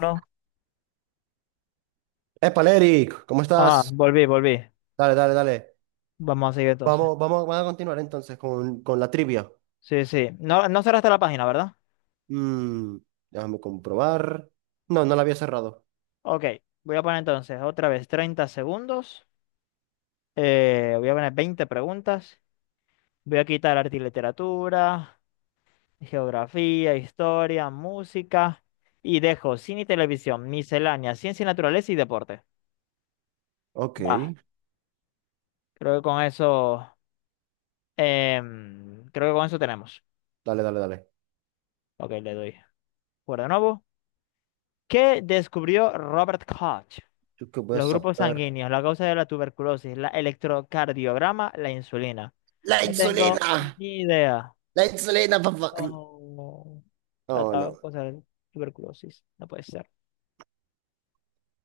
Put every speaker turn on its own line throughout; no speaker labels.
No.
Épale, Eric, ¿cómo
Ajá,
estás?
volví, volví.
Dale, dale, dale.
Vamos a seguir entonces.
Vamos, vamos, vamos a continuar entonces con, la trivia.
Sí, sí. No, no cerraste la página, ¿verdad?
Mm, déjame comprobar. No, no la había cerrado.
Ok, voy a poner entonces otra vez 30 segundos. Voy a poner 20 preguntas. Voy a quitar arte y literatura, geografía, historia, música. Y dejo cine y televisión, miscelánea, ciencia y naturaleza y deporte.
Ok,
Va, creo que con eso, creo que con eso tenemos.
dale, dale, dale.
Ok, le doy. Por de nuevo. ¿Qué descubrió Robert Koch?
¿Yo qué voy a
Los grupos
saber?
sanguíneos, la causa de la tuberculosis, la electrocardiograma, la insulina.
La
No tengo
insulina,
ni idea.
la insulina, papá.
No. La
No,
ta-
no.
causa de la tuberculosis. No puede ser.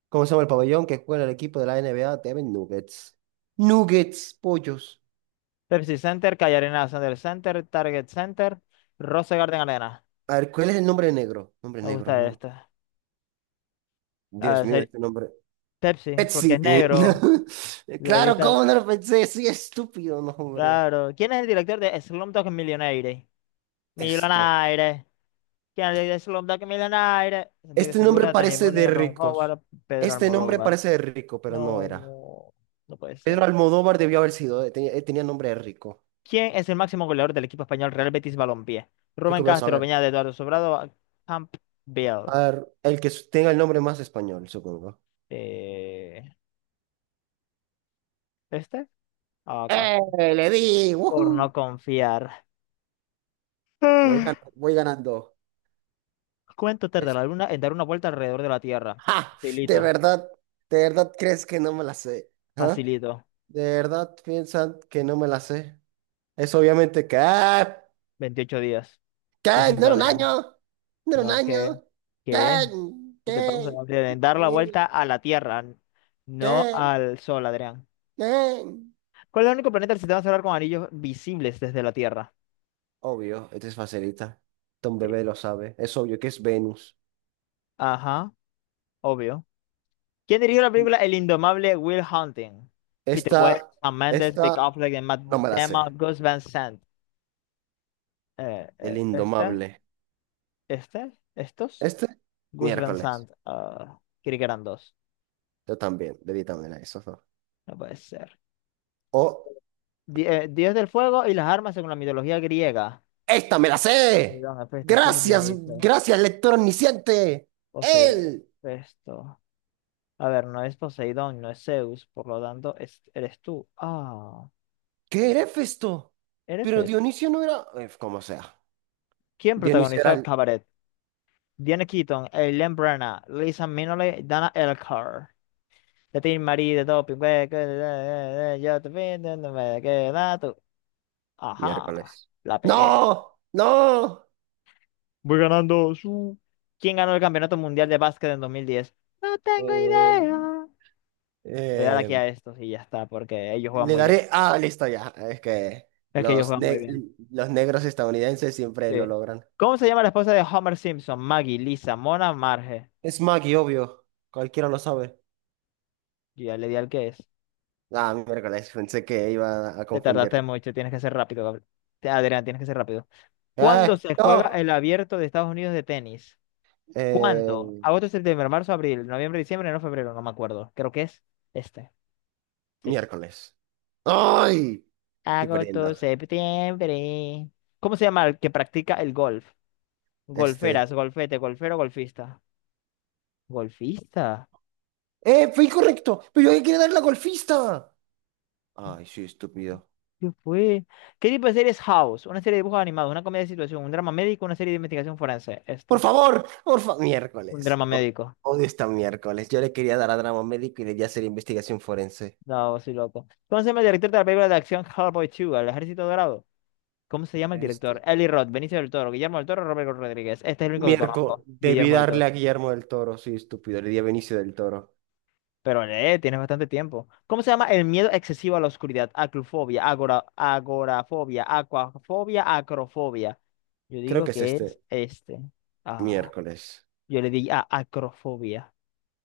¿Cómo se llama el pabellón que juega el equipo de la NBA? Devin Nuggets. Nuggets, pollos.
Pepsi Center, Calle Arena, Sander Center, Target Center, Rose Garden Arena.
A ver, ¿cuál es el nombre negro? Nombre
Me
negro,
gusta
no.
esta. A
Dios
ver,
mío, este nombre.
Pepsi, porque es
Pepsi. No.
negro. De
Claro,
vista.
¿cómo no lo pensé? Sí, estúpido, no, hombre.
Claro. ¿Quién es el director de Slumdog Millionaire?
Esto.
Millionaire. Kennedy Slumdog Millionaire, Santiago
Este nombre
Segura, Danny
parece de
Boyle, Ron
ricos.
Howard, Pedro
Este nombre
Almodóvar.
parece de rico, pero no era.
No, no puede
Pedro
ser.
Almodóvar debió haber sido. Tenía, tenía nombre de rico.
¿Quién es el máximo goleador del equipo español Real Betis Balompié?
Yo qué
Rubén
voy a
Castro,
saber.
Beñat, Eduardo Sobrado, Campbell.
A ver, el que tenga el nombre más español, supongo.
Eh, ¿Este? Ah, Castro.
¡Eh! Le di.
Por
¡Woohoo!
no confiar. Ah.
Voy ganando.
¿Cuánto tarda
Es-
la luna en dar una vuelta alrededor de la Tierra?
¡Ja! De
Facilito,
verdad, de verdad crees que no me la sé. ¿Ah?
facilito.
De verdad piensan que no me la sé. Es obviamente que. ¡Ah!
28 días.
¿Qué?
Lo
¿No
siento,
era un
Adrián.
año? ¿No era un
No, ¿qué?
año? ¿Qué?
¿Qué? ¿Qué te pasa,
¿Qué?
Gabriel? Dar la
¿Qué?
vuelta a la Tierra, no
¿Qué?
al Sol, Adrián.
¿Qué?
¿Cuál es el único planeta del sistema solar con anillos visibles desde la Tierra?
Obvio, esta es facilita. Don
Sí.
Bebé lo sabe. Es obvio que es Venus.
Ajá, obvio. ¿Quién dirigió la película El indomable Will Hunting? Peter Weir,
Esta,
Sam Mendes, Big
esta,
Affleck, y Matt
no me la sé.
Damon, Gus Van Sant.
El
¿Este?
indomable.
¿Este? ¿Estos?
Este,
Gus Van
miércoles.
Sant. Creí que eran dos.
Yo también, de vitamina eso. ¿No?
No puede ser.
O,
Dios del fuego y las armas según la mitología griega.
esta me la sé.
Poseidón, Hefesto, eso es
Gracias,
Dioniso.
gracias, lector omnisciente.
Poseidón,
Él.
Hefesto. A ver, no es Poseidón, no es Zeus, por lo tanto, eres tú. Ah,
¿Qué era Festo?
eres
Pero
Hefesto.
Dionisio no era... Como sea.
¿Quién
Dionisio
protagonizó
era
el
el
cabaret? Diane Keaton, Eileen Brenna, Lisa Minnelli, Dana Elcar. De ti, Marie, de Doping, güey, yo te pido, no me queda tú. Ajá,
miércoles.
la pegué.
¡No! ¡No!
Voy ganando su. ¿Quién ganó el Campeonato Mundial de Básquet en 2010? No tengo
Eh,
idea. Le voy a dar aquí
eh,
a estos y ya está, porque ellos juegan
le
muy bien.
daré. Ah, listo ya. Es que
Es que ellos
los,
juegan muy
ne-
bien.
los negros estadounidenses siempre
Sí.
lo logran.
¿Cómo se llama la esposa de Homer Simpson? Maggie, Lisa, Mona, Marge.
Es Maggie, obvio. Cualquiera lo sabe.
Yo ya le di al que es.
Ah, miércoles. Pensé que iba a
Te tardaste
confundirlo.
mucho, tienes que ser rápido, Gabriel. Adrián, tienes que ser rápido. ¿Cuándo
¡Eh!
se juega
¡No!
el abierto de Estados Unidos de tenis? ¿Cuándo?
Eh,
Agosto, septiembre, marzo, abril, noviembre, diciembre, no febrero, no me acuerdo. Creo que es este. Sí.
miércoles. ¡Ay! Estoy
Agosto,
perdiendo.
septiembre. ¿Cómo se llama el que practica el golf?
Este.
Golferas, golfete, golfero, golfista. Golfista.
¡Eh! Fue incorrecto. Pero yo quería dar la golfista. Ay, sí, estúpido.
¿Qué fue? ¿Qué tipo de serie es House? Una serie de dibujos animados, una comedia de situación, un drama médico, una serie de investigación forense.
Por
Esto,
favor, por favor.
un
Miércoles.
drama médico.
Odio esta miércoles. Yo le quería dar a drama médico y debía hacer investigación forense.
No, soy loco. ¿Cómo se llama el director de la película de acción Hellboy 2, El Ejército Dorado? ¿Cómo se llama el director?
Este.
Eli Roth, Benicio del Toro, Guillermo del Toro, Robert Rodríguez. Este es el único que
Miércoles.
conozco,
Debí
Guillermo del
darle
Toro.
a Guillermo del Toro. Soy estúpido. Le di a Benicio del Toro.
Pero lee, tienes bastante tiempo. ¿Cómo se llama el miedo excesivo a la oscuridad? Aclufobia, agora, agorafobia, acuafobia, acrofobia. Yo
Creo
digo
que es
que es
este.
este. Ah,
Miércoles.
yo le di a acrofobia.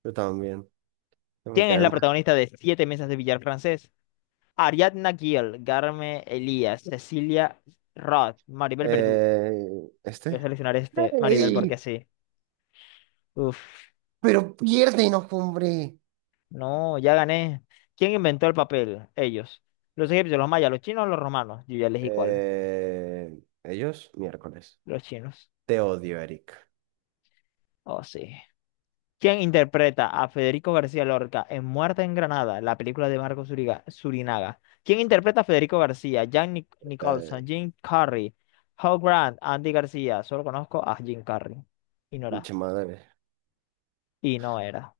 Yo también. No me
¿Quién es
quedar
la
mal.
protagonista de Siete Mesas de Billar Francés? Ariadna Gill, Garme Elías, Cecilia Roth, Maribel Verdú. Voy a
¿Este?
seleccionar este, Maribel, porque
¡Ey!
así. Uf,
Pero piérdenos, hombre.
no, ya gané. ¿Quién inventó el papel? Ellos. Los egipcios, los mayas, los chinos, los romanos. Yo ya elegí cuál.
¿Ellos? Miércoles.
Los chinos.
Te odio, Eric.
Oh, sí. ¿Quién interpreta a Federico García Lorca en Muerte en Granada, la película de Marco Surinaga? ¿Quién interpreta a Federico García? Jack Nicholson,
Eh,
Jim Carrey, Hugh Grant, Andy García. Solo conozco a Jim Carrey. Y no era.
pinche madre.
Y no era.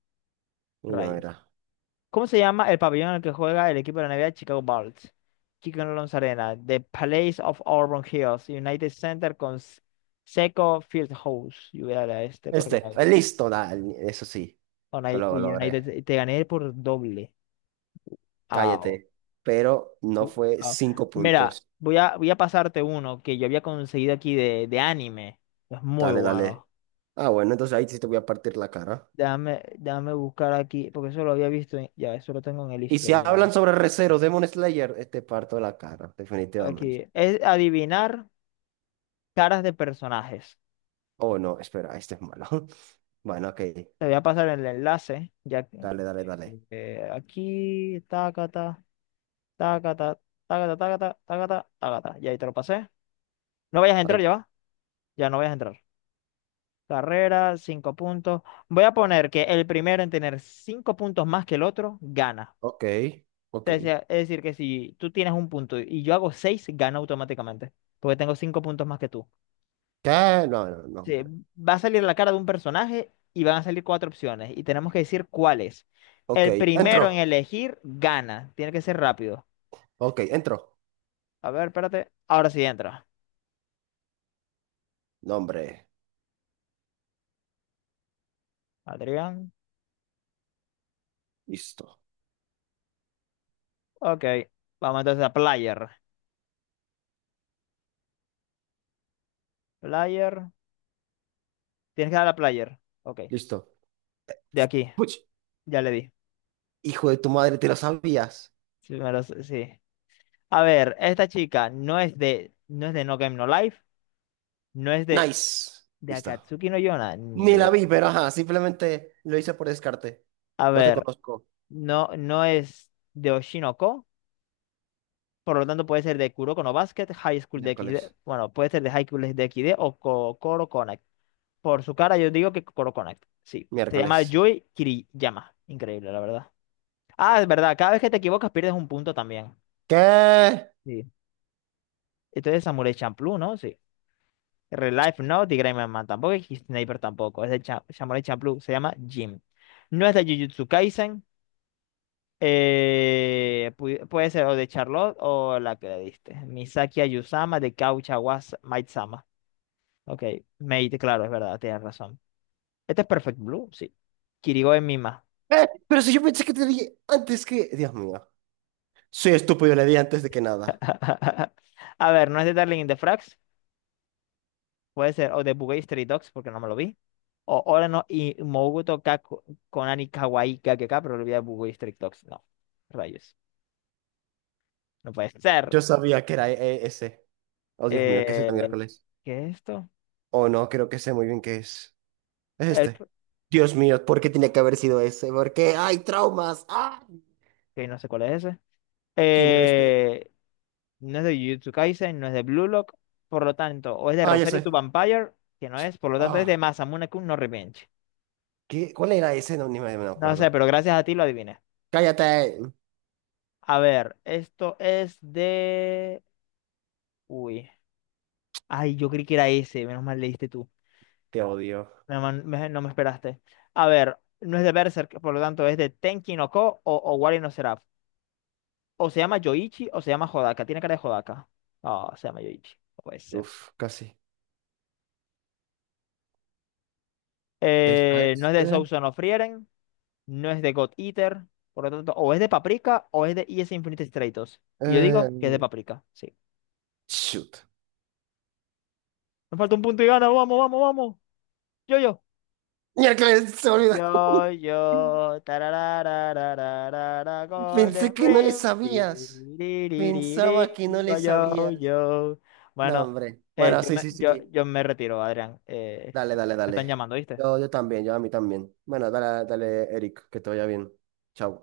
Y no
Rayos.
era.
¿Cómo se llama el pabellón en el que juega el equipo de la NBA Chicago Bulls? Chicago Alonso Arena, The Palace of Auburn Hills, United Center con Seco Fieldhouse. Yo voy a darle a este porque
Este,
me...
listo, da, eso sí, que
United,
lo logré.
United te gané por doble. Ah,
Cállate. Pero no
Uh,
fue
ah,
cinco
Mira,
puntos.
voy a pasarte uno que yo había conseguido aquí de anime. Es muy
Dale, dale.
bueno.
Ah, bueno, entonces ahí sí te voy a partir la cara.
Déjame, déjame buscar aquí, porque eso lo había visto. Ya, eso lo tengo en el
Y si hablan
historial.
sobre Re:Zero, Demon Slayer, te parto la cara, definitivamente.
Aquí. Es adivinar caras de personajes.
Oh, no, espera, este es malo. Bueno, ok.
Te voy a pasar el enlace. Ya, que,
Dale, dale, dale.
aquí, tacata, tacata, tacata, tacata, tacata, tacata. Ya ahí te lo pasé. No vayas a entrar,
Ay,
ya va. Ya no vayas a entrar. Carrera, cinco puntos. Voy a poner que el primero en tener cinco puntos más que el otro gana.
ok, ok.
Es decir, que si tú tienes un punto y yo hago seis, gana automáticamente. Porque tengo cinco puntos más que tú.
¿Qué? No, no, no,
Sí,
hombre.
va a salir la cara de un personaje y van a salir cuatro opciones. Y tenemos que decir cuáles.
Ok,
El
entro.
primero en elegir gana. Tiene que ser rápido.
Ok, entro.
A ver, espérate. Ahora sí entra.
No, hombre.
Adrián.
Listo,
Ok. Vamos entonces a player. Player. Tienes que dar a player. Ok.
listo.
De aquí.
Puch,
Ya le di.
hijo de tu madre, ¿te lo sabías?
Sí, me lo sé, sí. A ver, esta chica no es de No Game No Life, no es de,
Nice.
de
Listo.
Akatsuki no Yona, ni
Ni la
de.
vi, pero ajá, simplemente lo hice por descarte.
A
No te
ver,
conozco.
no, no es de Oshinoko, por lo tanto puede ser de Kuroko no Basket, High School de X XD,
Miércoles.
bueno, puede ser de High School de X XD o Kokoro Connect. Por su cara yo digo que Kokoro Connect, sí. Se llama
Miércoles.
Yui Kiriyama, increíble, la verdad. Ah, es verdad, cada vez que te equivocas pierdes un punto también.
¿Qué?
Sí. Entonces Samurai Champloo, ¿no? Sí. Real Life no, Tigray Man tampoco y Sniper tampoco. Es de Samurai Champloo, se llama Jim. No es de Jujutsu Kaisen. Puede ser o de Charlotte o la que le diste. Misaki Ayusama de Kaucha wa Maid-sama. Ok, Maid, claro, es verdad, tienes razón. Este es Perfect Blue, sí. Kirigo es Mima.
Pero si yo pensé que te dije antes que... Dios mío. Soy estúpido, le di antes de que nada.
A ver, no es de Darling in the Franxx. Puede ser, o Debuggy Street Dogs, porque no me lo vi. O ahora no y Moguto ka Konani Kawaii KKK, pero lo vi a Debuggy Street Dogs. No, rayos. No puede ser.
Yo sabía que era e- ese. Oh, Dios mío, ¿qué es este
Eh,
miércoles?
¿Qué es esto?
Oh, no, creo que sé muy bien qué es. Es
El,
este. Dios mío, ¿por qué tenía que haber sido ese? Porque hay traumas. ¡Ah!
que no sé cuál es ese.
¿Quién eres tú?
Eh, no es de Jujutsu Kaisen, no es de Blue Lock, por lo tanto, o es de
Ah, ya
Rosario to
sé.
Vampire, que no es, por lo tanto es
Ah,
de Masamune-kun no Revenge.
¿qué? ¿Cuál era ese? No me
No sé,
acuerdo.
pero gracias a ti lo adiviné.
Cállate.
A ver, esto es de... Uy. Ay, yo creí que era ese, menos mal leíste tú.
Te odio.
No me esperaste. A ver, no es de Berserk, por lo tanto es de Tenki no Ko o Wari no Seraph. O se llama Yoichi o se llama Hodaka. Tiene cara de Hodaka. Ah, se llama Yoichi. No puede ser.
Uf, casi. Esta
No
es
es de
de...
Soul Son of Frieren. No es de God Eater. Por lo tanto, o es de Paprika o es de ES Infinite Stratos. Y yo digo
eh,
que es de Paprika. Sí.
shoot.
Me falta un punto y gana. Vamos, vamos, vamos. Yo, yo.
Miércoles, se me olvidó.
Yo, tararararararara, Golden
Pensé que no le
Rim,
sabías.
tiriririri,
Pensaba que no
digo
le
yo,
sabías.
yo.
No,
Bueno,
hombre. Bueno,
yo
sí,
me,
sí,
yo,
sí.
yo me retiro, Adrián.
Dale,
Me
dale,
están
dale.
llamando, ¿viste?
Yo también, yo a mí también. Bueno, dale, dale, Eric, que te vaya bien. Chao.